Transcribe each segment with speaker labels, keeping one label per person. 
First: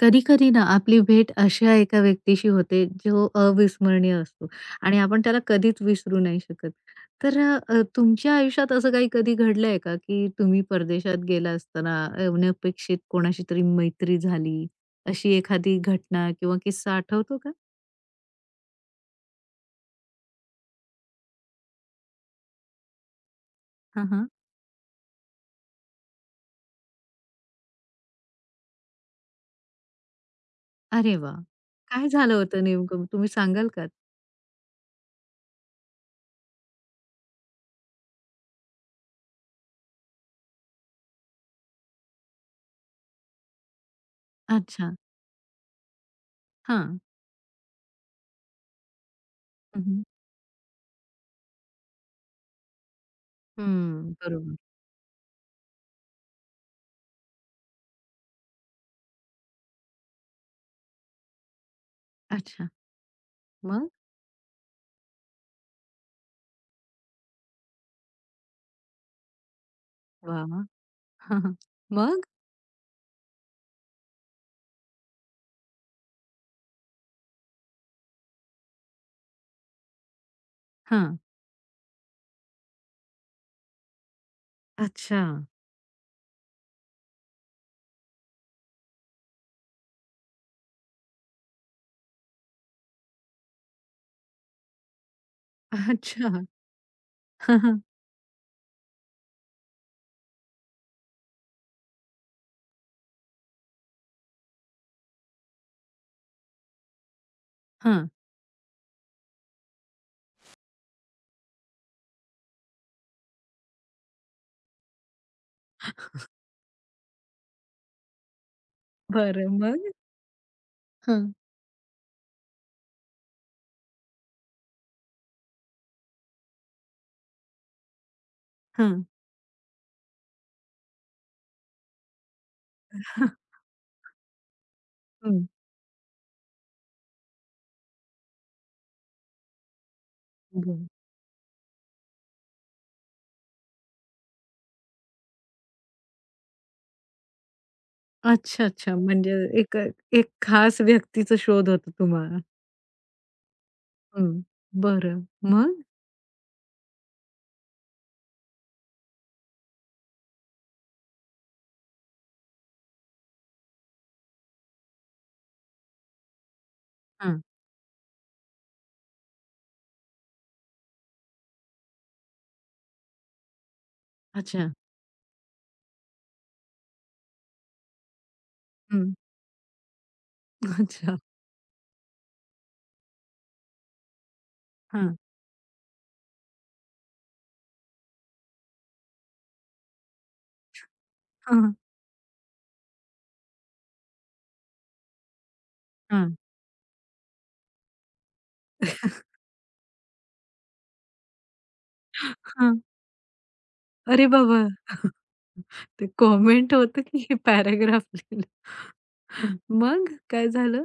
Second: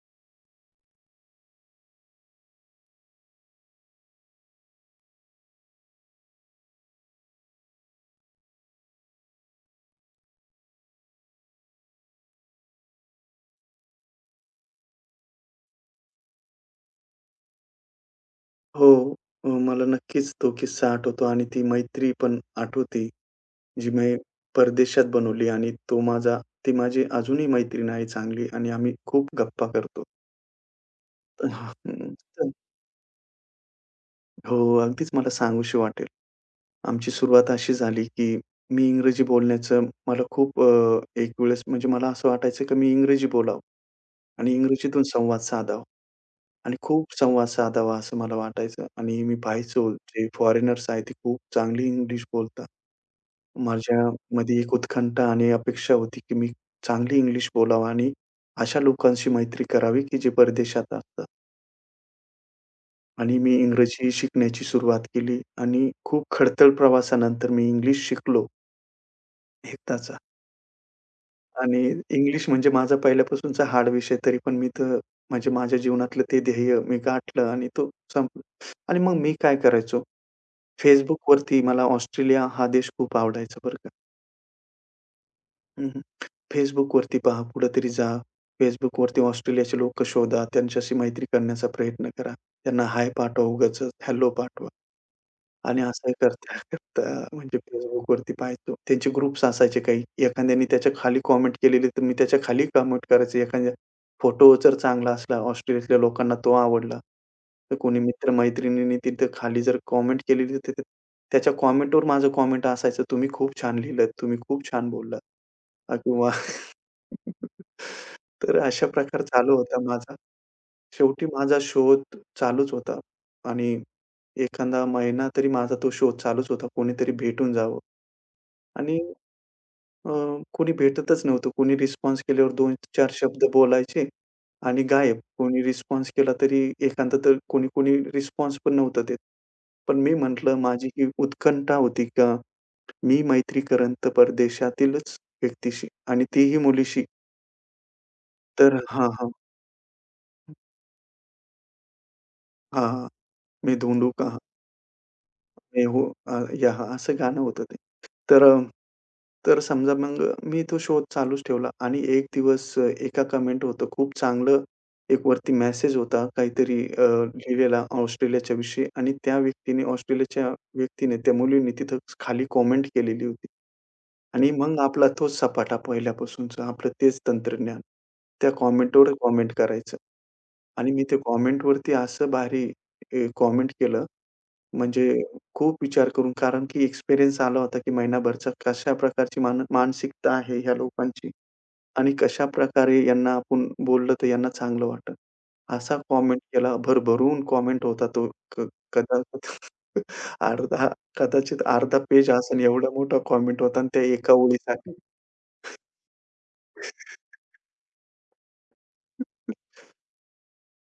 Speaker 1: कधी-कधी ना आपली भेट अशा एका व्यक्तीशी होते जो अविस्मरणीय असतो आणि आपण त्याला कधीच विसरू नाही शकत. तर तुमच्या आयुष्यात असं काही कधी घडलंय का, की तुम्ही परदेशात गेला असताना अनपेक्षित कोणाशी तरी मैत्री झाली, अशी एखादी घटना किंवा किस्सा आठवतो का?
Speaker 2: हो. मला नक्कीच तो किस्सा आठवतो आणि ती मैत्री पण आठवते, जी
Speaker 1: हां,
Speaker 2: मी
Speaker 1: हां.
Speaker 2: परदेशात बनवली आणि तो माझा ती माझी अजूनही मैत्रीण आहे चांगली आणि आम्ही खूप गप्पा करतो.
Speaker 1: अरे वाह! काय
Speaker 2: हं,
Speaker 1: झालं होतं नेमकं तुम्ही सांगाल का?
Speaker 2: हो, अगदीच मला सांगूशी वाटेल. आमची सुरुवात अशी झाली, की मी इंग्रजी बोलण्याचं मला खूप एक वेळेस म्हणजे मला असं वाटायचं, की मी इंग्रजी बोलावं आणि
Speaker 1: अच्छा.
Speaker 2: इंग्रजीतून संवाद साधावा. आणि
Speaker 1: हां.
Speaker 2: खूप संवाद साधावा असं मला वाटायचं आणि मी
Speaker 1: हं,
Speaker 2: पाहायचो
Speaker 1: हं.
Speaker 2: जे फॉरेनर्स आहेत, ते खूप चांगली इंग्लिश बोलतात.
Speaker 1: बरोबर.
Speaker 2: माझ्यामध्ये एक उत्कंठा आणि अपेक्षा होती, की मी चांगली इंग्लिश बोलावं आणि अशा लोकांशी मैत्री करावी, की जे परदेशात असतात.
Speaker 1: अच्छा.
Speaker 2: आणि मी
Speaker 1: मग?
Speaker 2: इंग्रजी शिकण्याची सुरुवात केली आणि खूप खडतर प्रवासानंतर मी इंग्लिश शिकलो एकदाचा.
Speaker 1: वाह! वाह! हां, हां.
Speaker 2: आणि
Speaker 1: मग?
Speaker 2: इंग्लिश म्हणजे माझा पहिल्यापासूनचा हार्ड विषय तरी पण मी तर म्हणजे माझ्या जीवनातलं ते ध्येय मी गाठलं आणि तो संपला आणि मग मी काय करायचो,
Speaker 1: हां.
Speaker 2: Facebookवरती मला ऑस्ट्रेलिया हा देश खूप आवडायचा बरं का.
Speaker 1: अच्छा.
Speaker 2: हं, हं. Facebookवरती पहा, कुठेतरी जा. Facebookवरती ऑस्ट्रेलियाचे लोकं शोधा, त्यांच्याशी मैत्री करण्याचा प्रयत्न करा. त्यांना हाय पाठवा, उगाचच हॅलो पाठवा. आणि असं
Speaker 1: अच्छा.
Speaker 2: करता-करता म्हणजे
Speaker 1: हां, हां.
Speaker 2: Facebookवरती पाहायचो. त्यांचे ग्रुप्स असायचे काही. एखाद्याने त्याच्या खाली कमेंट केलेली, तर मी त्याच्या खाली कमेंट करायचे. एखाद्या फोटो जर चांगला असला, ऑस्ट्रेलियातल्या लोकांना तो आवडला, तर कोणी
Speaker 1: हां.
Speaker 2: मित्र-मैत्रिणींनी तिथं खाली जर कमेंट केलेली, तर ते- त्याच्या कमेंटवर माझं कमेंट असायचं, "तुम्ही खूप छान लिहिलंत, तुम्ही खूप छान बोललात" किंवा तर अशा प्रकार चालू
Speaker 1: बरं
Speaker 2: होता
Speaker 1: मग?
Speaker 2: माझा. शेवटी
Speaker 1: हां.
Speaker 2: माझा शोध चालूच होता आणि एखादा महिना तरी माझा तो शोध चालूच होता. कोणीतरी भेटून जावं आणि
Speaker 1: हां.
Speaker 2: अ, कोणी भेटतच नव्हतं. कोणी रिस्पॉन्स केल्यावर 2-4 शब्द बोलायचे आणि गायब.
Speaker 1: हं.
Speaker 2: कोणी रिस्पॉन्स केला तरी एखादा तर कोणी कोणी रिस्पॉन्स पण नव्हतं देत. पण मी म्हटलं
Speaker 1: बरं.
Speaker 2: माझी ही उत्कंठा होती का मी मैत्री करेन परदेशातीलच व्यक्तीशी आणि तीही मुलीशी.
Speaker 1: अच्छा,
Speaker 2: तर
Speaker 1: अच्छा.
Speaker 2: हां, हां.
Speaker 1: म्हणजे एक एक खास व्यक्तीचा शोध होता तुम्हाला.
Speaker 2: हां, मैं ढूंढू
Speaker 1: हं.
Speaker 2: कहाँ?
Speaker 1: बरं. मग?
Speaker 2: मैं हूँ यहाँ असं गाणं होतं ते. तर तर समजा मग मी तो शोध चालूच ठेवला आणि एक दिवस एका कमेंट होतं खूप चांगलं एक वरती मेसेज होता काहीतरी
Speaker 1: हां.
Speaker 2: लिहिलेला ऑस्ट्रेलियाच्या विषयी आणि त्या व्यक्तीने ऑस्ट्रेलियाच्या व्यक्तीने त्या मुलीने तिथं खाली कॉमेंट केलेली होती. आणि
Speaker 1: अच्छा.
Speaker 2: मग आपला तोच सपाटा पहिल्यापासूनचा आपलं तेच तंत्रज्ञान. त्या कॉमेंटवर
Speaker 1: हं.
Speaker 2: कॉमेंट करायचं आणि मी त्या
Speaker 1: अच्छा.
Speaker 2: कॉमेंटवरती असं भारी कॉमेंट केलं
Speaker 1: हां.
Speaker 2: म्हणजे खूप विचार करून, कारण की एक्सपिरियन्स आला होता, की महिनाभरचा कशा प्रकारची मानसिकता आहे ह्या लोकांची
Speaker 1: हां.
Speaker 2: आणि कशाप्रकारे यांना आपण बोललं तर यांना चांगलं वाटेल. असा
Speaker 1: हां.
Speaker 2: कॉमेंट केला, भरभरून कॉमेंट होता तो. कदाचित अर्धा कदाचित अर्धा पेज असेल
Speaker 1: हां.
Speaker 2: एवढा मोठा कॉमेंट होता आणि त्या
Speaker 1: अरे
Speaker 2: एका
Speaker 1: बाबा!
Speaker 2: ओळीसाठी.
Speaker 1: ते कॉमेंट होतं की हे पॅराग्राफ लिहिलं. मग काय झालं?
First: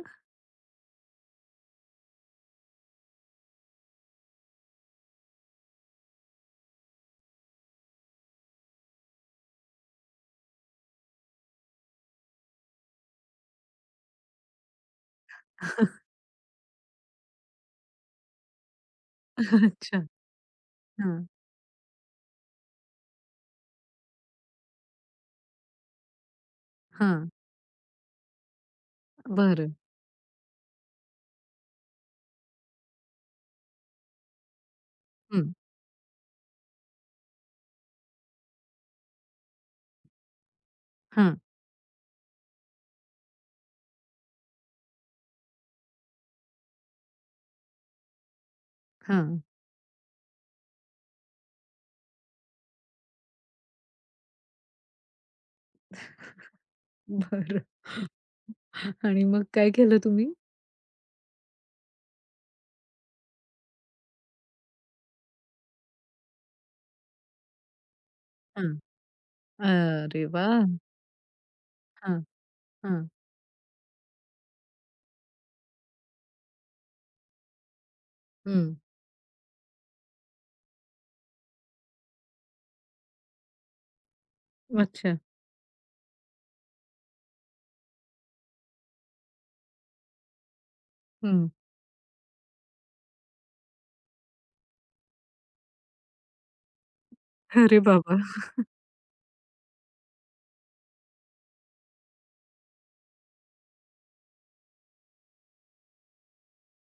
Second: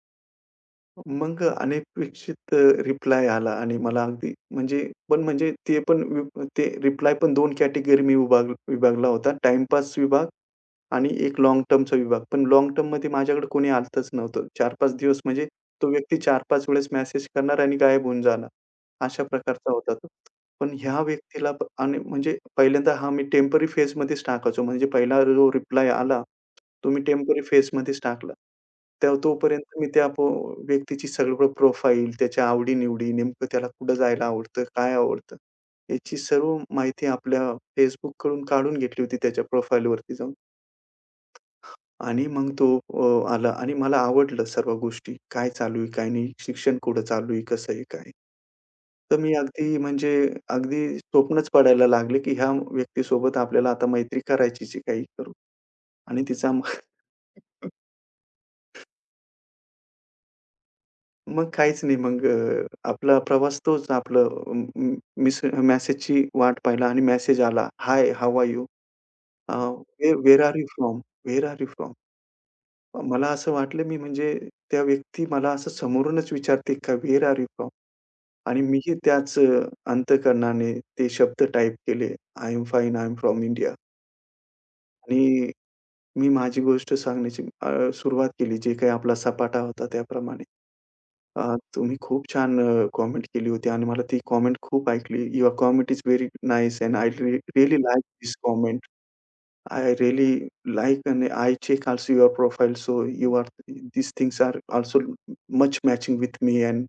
Speaker 2: मग अनपेक्षित रिप्लाय आला आणि मला अगदी म्हणजे पण म्हणजे ते रिप्लाय पण दोन कॅटेगरी मी विभागला होता. टाईमपास विभाग आणि एक लाँग टर्मचा विभाग. पण लाँग टर्ममध्ये माझ्याकडे कोणी आलंच नव्हतं. 4-5 दिवस म्हणजे तो व्यक्ती 4-5 वेळेस मेसेज करणार आणि गायब होऊन जाणार. अशा प्रकारचा होता
Speaker 1: अच्छा.
Speaker 2: तो. पण ह्या
Speaker 1: हां,
Speaker 2: व्यक्तीला आणि म्हणजे पहिल्यांदा हा मी टेम्पररी फेजमध्येच टाकायचो. म्हणजे पहिला जो रिप्लाय आला, तो मी
Speaker 1: हां.
Speaker 2: टेम्पररी फेजमध्येच टाकला. त्या
Speaker 1: बरं.
Speaker 2: तोपर्यंत मी त्या पो व्यक्तीची सर्व प्रोफाईल, त्याच्या आवडी नेमकं त्याला कुठं जायला आवडतं, काय आवडतं,
Speaker 1: हं.
Speaker 2: याची सर्व माहिती आपल्या Facebookकडून काढून घेतली होती त्याच्या प्रोफाईलवरती जाऊन.
Speaker 1: हां,
Speaker 2: आणि मग तो आला आणि मला आवडलं सर्व गोष्टी. काय चालू आहे, काय नाही, शिक्षण कुठं चालू आहे, कसं आहे, काय आहे? तर मी
Speaker 1: हां.
Speaker 2: अगदी म्हणजे अगदी स्वप्नच पडायला लागले, की ह्या व्यक्तीसोबत आपल्याला आता मैत्री करायचीच आहे काही करून आणि तिचा मग.
Speaker 1: बरं. आणि मग काय केलं तुम्ही?
Speaker 2: मग काहीच नाही. मग आपला प्रवास तोच आपलं अं, अं, मिस मेसेजची वाट पाहिला आणि मेसेज आला, "हाय, हाऊ आर यू?
Speaker 1: हां.
Speaker 2: अ,
Speaker 1: अरे
Speaker 2: आर
Speaker 1: वाह!
Speaker 2: You from? Where are you from?"
Speaker 1: हां, हां.
Speaker 2: मला असं वाटलं मी म्हणजे त्या व्यक्ती मला असं समोरूनच विचारते का "व्हेअर आर यू फ्रॉम?" आणि
Speaker 1: हं.
Speaker 2: मीही त्याच अंतःकरणाने ते शब्द टाइप केले, "I am fine, I am from India".
Speaker 1: अच्छा.
Speaker 2: आणि मी माझी गोष्ट सांगण्याची सुरुवात केली. जे काही आपला सपाटा होता त्याप्रमाणे.
Speaker 1: हं.
Speaker 2: तुम्ही खूप छान कॉमेंट केली होती आणि मला ती कॉमेंट खूप ऐकली. Your comment is very nice and I really
Speaker 1: अरे
Speaker 2: लाइक
Speaker 1: बाबा!
Speaker 2: This comment. I really like and I check also your profile so you are this things are also much matching with me and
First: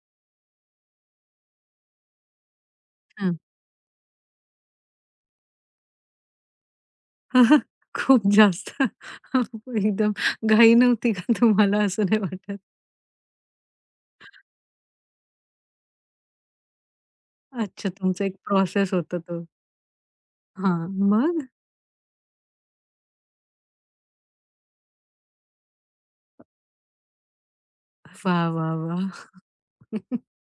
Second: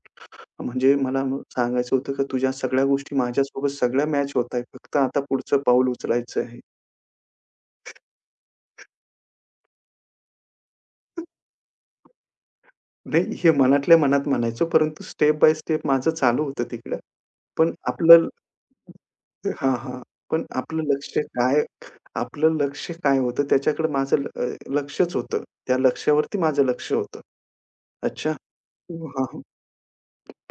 Speaker 2: म्हणजे मला सांगायचं होतं, की तुझ्या सगळ्या गोष्टी
Speaker 1: हां.
Speaker 2: माझ्यासोबत सगळ्या मॅच होत आहेत. फक्त आता पुढचं पाऊल उचलायचं आहे.
Speaker 1: खूप जास्त एकदम घाई नव्हती का तुम्हाला असं नाही वाटत?
Speaker 2: नाही, हे मनातल्या मनात म्हणायचो, परंतु स्टेप बाय स्टेप माझं चालू होतं तिकडं. पण
Speaker 1: अच्छा, तुमचा
Speaker 2: आपलं
Speaker 1: एक प्रोसेस होता तो.
Speaker 2: हां, हां. पण
Speaker 1: हां,
Speaker 2: आपलं लक्ष
Speaker 1: मग?
Speaker 2: काय आपलं लक्ष काय होतं त्याच्याकडे माझं लक्षच होतं. त्या लक्ष्यावरती माझं लक्ष होतं. अच्छा.
Speaker 1: वाह, वाह,
Speaker 2: हां,
Speaker 1: वाह!
Speaker 2: हां.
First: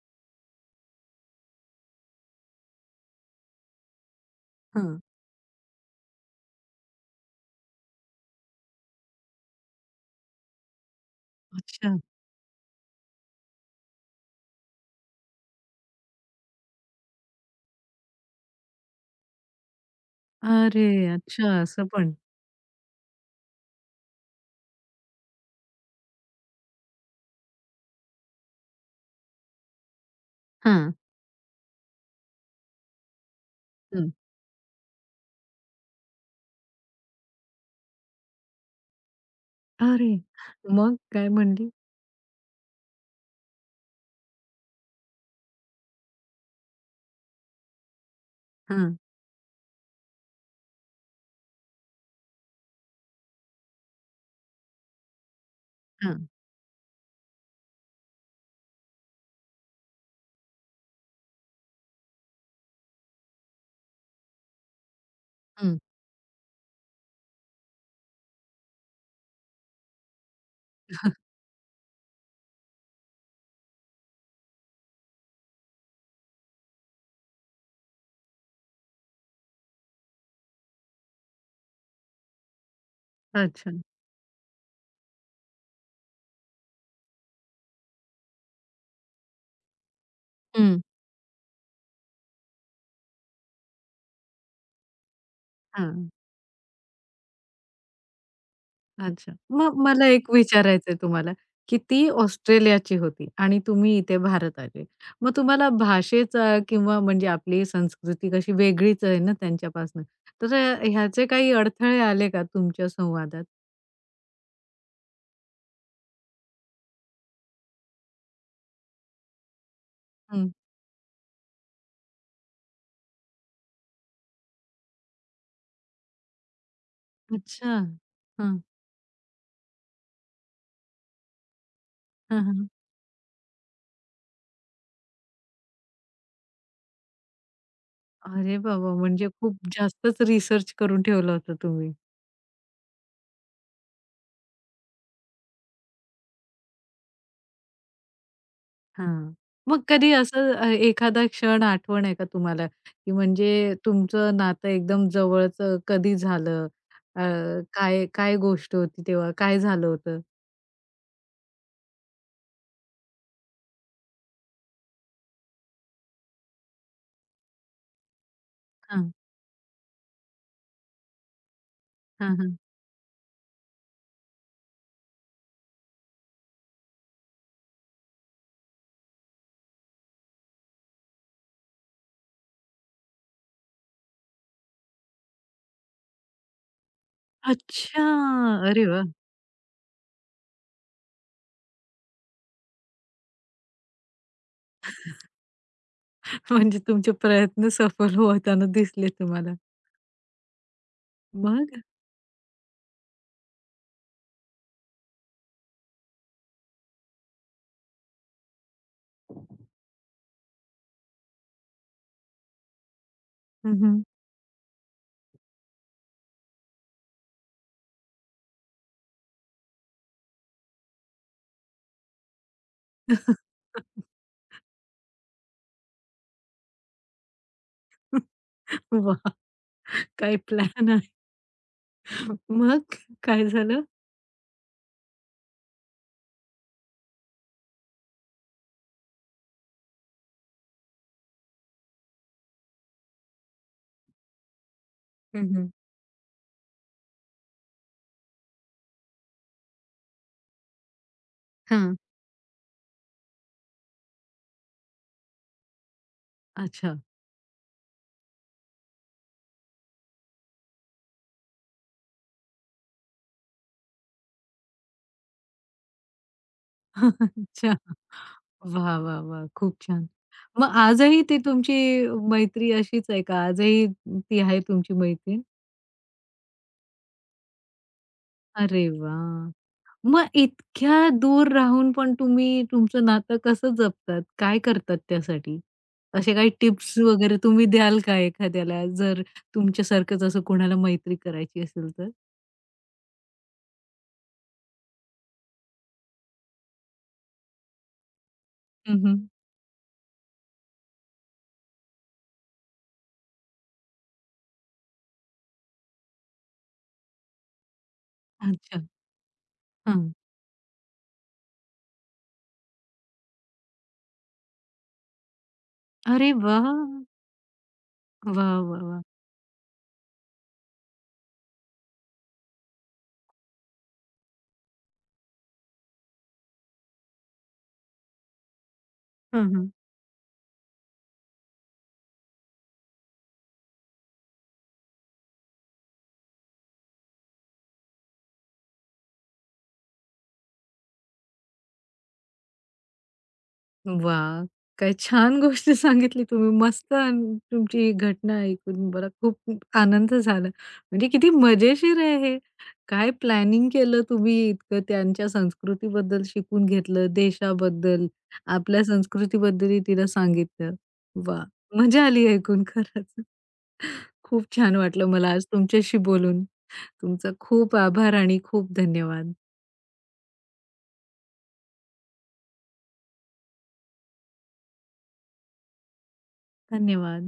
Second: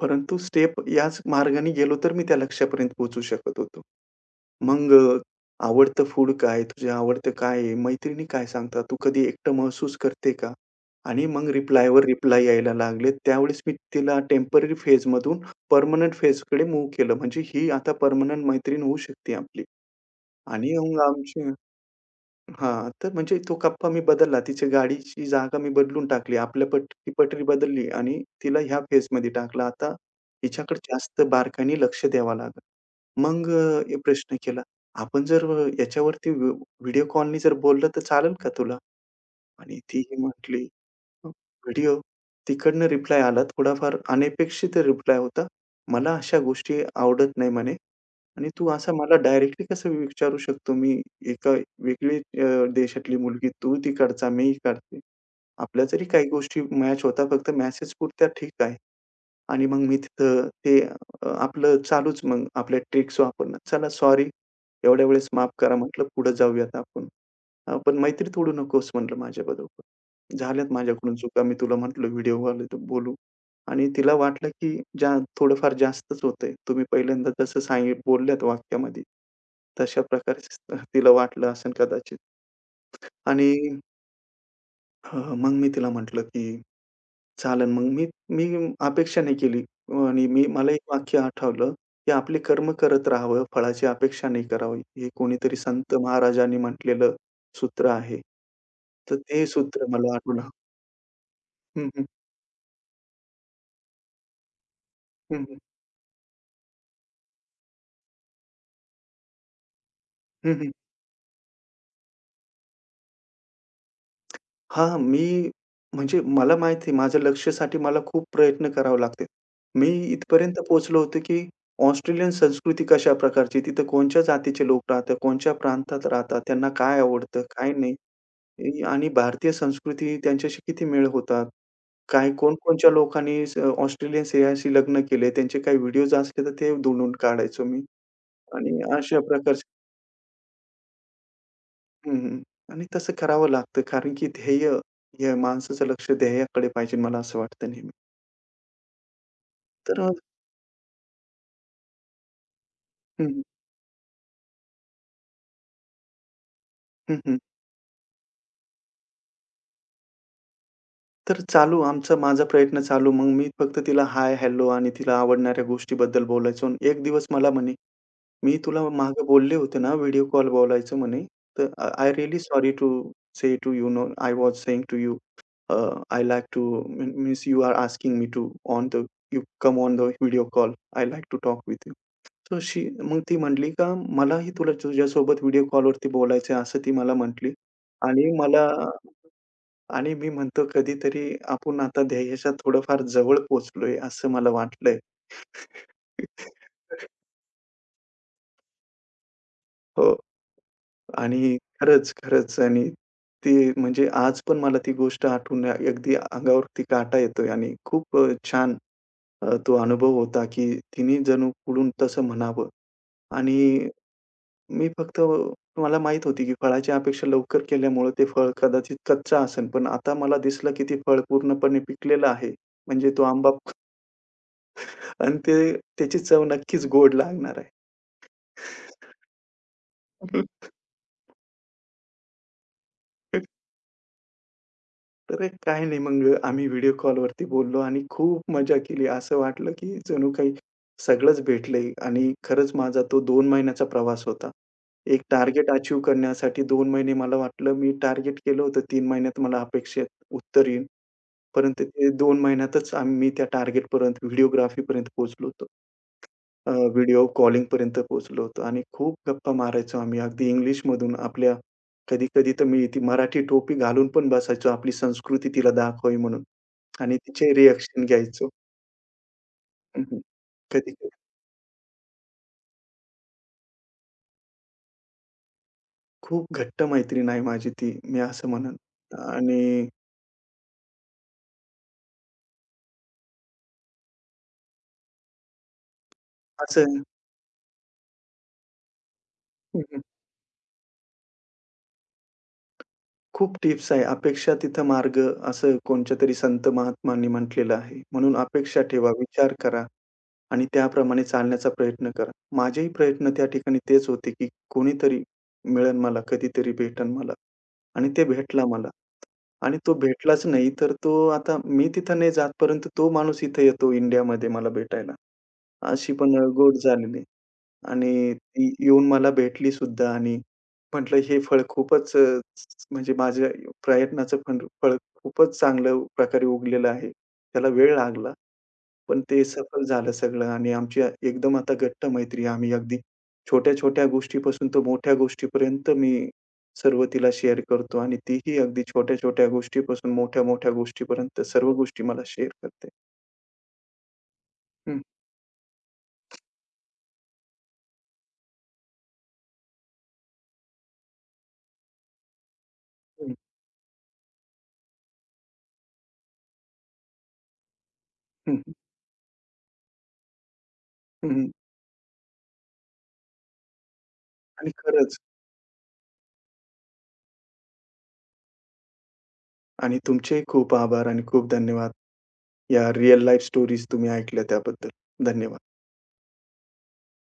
Speaker 2: परंतु स्टेप याच मार्गाने गेलो तर मी त्या लक्ष्यापर्यंत पोहोचू शकत होतो. मग
Speaker 1: हां.
Speaker 2: आवडतं फूड काय? तुझे आवडतं काय आहे? मैत्रिणी काय सांगतात? तू कधी एकटं महसूस करते का? आणि मग
Speaker 1: अच्छा.
Speaker 2: रिप्लायवर रिप्लाय यायला लागले. त्यावेळेस मी तिला टेम्पररी फेजमधून परमनंट फेजकडे मूव्ह केलं. म्हणजे ही आता परमनंट मैत्रीण होऊ शकते आपली आणि
Speaker 1: अरे
Speaker 2: मग
Speaker 1: अच्छा
Speaker 2: आमची
Speaker 1: असं पण.
Speaker 2: हां, तर म्हणजे तो कप्पा मी बदलला. तिची गाडीची जागा मी बदलून टाकली. आपल्या पट ती पटरी बदलली आणि तिला ह्या फेजमध्ये टाकलं. आता हिच्याकडे
Speaker 1: हां,
Speaker 2: जास्त बारकाईने लक्ष द्यावं लागेल. मग एक
Speaker 1: हं.
Speaker 2: प्रश्न केला, "आपण जर याच्यावरती व्हिडिओ कॉलनी जर बोललं तर चालेल का तुला?" आणि ती
Speaker 1: अरे!
Speaker 2: म्हटली,
Speaker 1: मग काय
Speaker 2: "हं,
Speaker 1: म्हणली?
Speaker 2: व्हिडिओ?" तिकडनं रिप्लाय आला थोडाफार अनपेक्षित रिप्लाय होता. "मला अशा गोष्टी आवडत नाही" म्हणे. आणि तू असा
Speaker 1: हां,
Speaker 2: मला डायरेक्टली कसं विचारू शकतो? मी एका वेगळी अ, देशातली मुलगी, तू तिकडचा, मी इकडचे. आपल्या जरी
Speaker 1: हां.
Speaker 2: काही गोष्टी मॅच होतात, फक्त मॅचेसपुरत्या ठीक आहे. आणि मग मी तिथं आपलं चालूच मग आपल्या ट्रिक्स वापरणं. "चला सॉरी, एवढ्या वेळेस माफ करा,"
Speaker 1: हं.
Speaker 2: म्हटलं, "पुढे जाऊयात आपण." "पण मैत्री तोडू नकोस," म्हटलं माझ्याबरोबर. "झाल्यात माझ्याकडून चुका. मी तुला म्हटलं व्हिडिओवाले तर बोलू." आणि तिला वाटलं, की जा थोडंफार जास्तच होतंय. तुम्ही पहिल्यांदा जसं बोलल्यात वाक्यामध्ये, तशा प्रकारे तिला वाटलं असेल कदाचित. आणि
Speaker 1: अच्छा.
Speaker 2: अ, मग मी तिला म्हटलं, की चालेल मग मी मी अपेक्षा नाही केली आणि मी मला
Speaker 1: हं.
Speaker 2: एक वाक्य आठवलं, की आपले कर्म करत राहावं, फळाची अपेक्षा नाही करावी. हे कोणीतरी संत
Speaker 1: हां.
Speaker 2: महाराजांनी म्हटलेलं सूत्र आहे. तर
Speaker 1: अच्छा.
Speaker 2: ते
Speaker 1: मग
Speaker 2: सूत्र
Speaker 1: मला
Speaker 2: मला
Speaker 1: एक
Speaker 2: आठवलं.
Speaker 1: विचारायचंय तुम्हाला, की
Speaker 2: हं, हं.
Speaker 1: ती ऑस्ट्रेलियाची होती आणि तुम्ही इथे भारत आले. मग
Speaker 2: हं, हं.
Speaker 1: तुम्हाला भाषेचा किंवा म्हणजे आपली संस्कृती कशी वेगळीच आहे ना त्यांच्यापासनं. तर
Speaker 2: हं, हं.
Speaker 1: ह्याचे काही अडथळे आले का तुमच्या संवादात?
Speaker 2: हां, मी म्हणजे मला माहिती आहे माझ्या लक्ष्यासाठी मला खूप प्रयत्न करावे लागते. मी
Speaker 1: हं.
Speaker 2: इथपर्यंत पोहोचलो होतो, की ऑस्ट्रेलियन संस्कृती कशा प्रकारची, तिथं कोणत्या जातीचे लोक राहतात, कोणत्या प्रांतात राहतात, त्यांना काय आवडतं, काय
Speaker 1: अच्छा.
Speaker 2: नाही.
Speaker 1: हं.
Speaker 2: ए, आणि भारतीय संस्कृती त्यांच्याशी किती मेळ होतात? काय
Speaker 1: हं, हं.
Speaker 2: कोण-कोणच्या लोकांनी ऑस्ट्रेलियन स्त्रियांशी लग्न केले, त्यांचे काही व्हिडिओज असले तर ते दुडून काढायचो मी
Speaker 1: अरे
Speaker 2: आणि
Speaker 1: बाबा!
Speaker 2: अशा
Speaker 1: म्हणजे खूप
Speaker 2: प्रकारचे
Speaker 1: जास्तच रिसर्च करून ठेवलं होतं तुम्ही.
Speaker 2: हं, हं. आणि तसं करावं लागतं कारण की हे माणसाचं लक्ष ध्येयाकडे पाहिजे मला असं वाटतं नेहमी.
Speaker 1: हां. मग
Speaker 2: तर
Speaker 1: कधी असं एखादा क्षण आठवण आहे का तुम्हाला? की
Speaker 2: हं,
Speaker 1: म्हणजे तुमचं नातं एकदम जवळचं कधी झालं?
Speaker 2: हं,
Speaker 1: अ,
Speaker 2: हं.
Speaker 1: काय काय गोष्ट होती तेव्हा? काय झालं होतं?
Speaker 2: तर चालू माझा प्रयत्न चालू. मग मी फक्त तिला हाय, हॅलो आणि तिला आवडणाऱ्या गोष्टीबद्दल बोलायचो. आणि एक दिवस मला म्हणे मी तुला
Speaker 1: हां,
Speaker 2: मागे बोलले होते ना, व्हिडिओ कॉल बोलायचं म्हणे. तर आय
Speaker 1: हां,
Speaker 2: रिअली
Speaker 1: हां.
Speaker 2: Sorry to say to you know I was saying to you uh, I like to means you are asking me to on the you come on the video call. I like to talk with you. So she मग ती म्हटली का मलाही तुला तुझ्यासोबत video कॉलवरती बोलायचं आहे, असं ती मला म्हटली.
Speaker 1: अच्छा!
Speaker 2: आणि मला
Speaker 1: अरे वाह!
Speaker 2: आणि मी म्हणतो कधीतरी आपण आता ध्येयाच्या थोडंफार जवळ पोहोचलोय असं मला वाटलंय.
Speaker 1: म्हणजे तुमचे प्रयत्न सफल होताना दिसले तुम्हाला.
Speaker 2: हो. आणि
Speaker 1: मग?
Speaker 2: खरंच, खरंच आणि ती म्हणजे आज पण मला ती गोष्ट आठवून अगदी अंगावरती काटा येतोय आणि खूप छान तो अनुभव होता, की तिने जणू पुढून तसं म्हणावं
Speaker 1: हं,
Speaker 2: आणि
Speaker 1: हं.
Speaker 2: मी फक्त मला माहीत होती, की फळाची अपेक्षा लवकर केल्यामुळे ते फळ कदाचित कच्चं असेल, पण आता मला दिसलं, की ते फळ पूर्णपणे पिकलेलं आहे. म्हणजे तो आंबा आणि ते त्याची चव नक्कीच गोड लागणार आहे.
Speaker 1: वाह! काय प्लॅन आहे. मग काय झालं?
Speaker 2: तर काही नाही मग आम्ही व्हिडिओ कॉलवरती बोललो आणि खूप मजा केली. असं वाटलं की जणू काही सगळंच भेटलंय आणि खरंच माझा तो 2 महिन्याचा प्रवास होता. एक
Speaker 1: हं,
Speaker 2: टार्गेट
Speaker 1: हं.
Speaker 2: अचीव्ह करण्यासाठी 2 महिने मला वाटलं मी टार्गेट केलं होतं 3 महिन्यात मला अपेक्षित उत्तर येईल. परंतु
Speaker 1: हां.
Speaker 2: ते 2 महिन्यातच मी त्या टार्गेटपर्यंत व्हिडिओग्राफीपर्यंत पोहोचलो होतो.
Speaker 1: अच्छा.
Speaker 2: व्हिडिओ कॉलिंगपर्यंत पोहोचलो होतो आणि खूप गप्पा मारायचो आम्ही. अगदी इंग्लिशमधून आपल्या कधी-कधी तर मी ती मराठी टोपी घालून पण बसायचो, आपली संस्कृती तिला दाखवावी म्हणून आणि तिचे
Speaker 1: अच्छा.
Speaker 2: रिएक्शन घ्यायचो.
Speaker 1: वाह! वाह! वाह! खूप छान.
Speaker 2: हं,
Speaker 1: मग
Speaker 2: कधी-कधी.
Speaker 1: आजही ती तुमची मैत्री अशीच आहे का? आजही ती आहे तुमची मैत्रीण?
Speaker 2: खूप घट्ट मैत्रीण आहे माझी ती, मी असं म्हणेन.
Speaker 1: अरे वाह!
Speaker 2: आणि
Speaker 1: मग इतक्या दूर राहून पण तुम्ही तुमचं नातं कसं जपतात? काय करतात त्यासाठी? असे काही
Speaker 2: असं
Speaker 1: टिप्स वगैरे तुम्ही द्याल का एखाद्याला जर
Speaker 2: हं,
Speaker 1: तुमच्यासारखंच असं कोणाला मैत्री करायची असेल तर?
Speaker 2: खूप टिप्स आहे. अपेक्षा तिथं मार्ग असं कोणच्यातरी संत महात्मांनी म्हटलेलं आहे. म्हणून अपेक्षा ठेवा,
Speaker 1: हं,
Speaker 2: विचार करा. आणि त्याप्रमाणे चालण्याचा प्रयत्न करा. माझेही प्रयत्न त्या ठिकाणी तेच होते, की कोणीतरी मिळेल मला, कधीतरी भेटेल मला आणि ते भेटला
Speaker 1: अच्छा.
Speaker 2: मला आणि तो
Speaker 1: हां.
Speaker 2: भेटलाच नाही, तर तो आता मी तिथं नाही जात, परंतु तो माणूस इथे येतो इंडियामध्ये मला भेटायला. अशी
Speaker 1: अरे
Speaker 2: पण
Speaker 1: वाह!
Speaker 2: गोड झालेली आणि
Speaker 1: वाह,
Speaker 2: ती
Speaker 1: वाह, वाह!
Speaker 2: येऊन मला भेटली सुद्धा आणि म्हटलं हे फळ खूपच म्हणजे माझ्या प्रयत्नाचं फळ फळ खूपच चांगल्या प्रकारे उगलेलं आहे. त्याला वेळ लागला. पण ते
Speaker 1: हं, हं.
Speaker 2: सफल झालं सगळं आणि आमची एकदम आता घट्ट मैत्री आहे. आम्ही अगदी छोट्या-छोट्या गोष्टीपासून तर मोठ्या गोष्टीपर्यंत मी सर्व तिला शेअर करतो आणि तीही अगदी छोट्या-छोट्या गोष्टीपासून मोठ्या-मोठ्या गोष्टीपर्यंत सर्व गोष्टी मला शेअर करते.
Speaker 1: वाह! काय
Speaker 2: हं,
Speaker 1: छान गोष्ट सांगितली तुम्ही. मस्त आणि तुमची ही घटना ऐकून मला खूप आनंद झाला. म्हणजे किती मजेशीर आहे हे. काय
Speaker 2: हं,
Speaker 1: प्लॅनिंग केलं तुम्ही इतकं त्यांच्या संस्कृतीबद्दल शिकून घेतलं, देशाबद्दल,
Speaker 2: हं,
Speaker 1: आपल्या संस्कृतीबद्दलही तिला सांगितलं.
Speaker 2: हं,
Speaker 1: वाह!
Speaker 2: हं.
Speaker 1: मजा आली ऐकून खरंच. खूप
Speaker 2: आणि
Speaker 1: छान वाटलं
Speaker 2: खरंच
Speaker 1: मला आज तुमच्याशी बोलून. तुमचा खूप आभार आणि खूप धन्यवाद.
Speaker 2: आणि तुमचेही खूप आभार आणि खूप धन्यवाद. या रिअल लाईफ स्टोरीज तुम्ही ऐकल्या त्याबद्दल. धन्यवाद.
Speaker 1: धन्यवाद.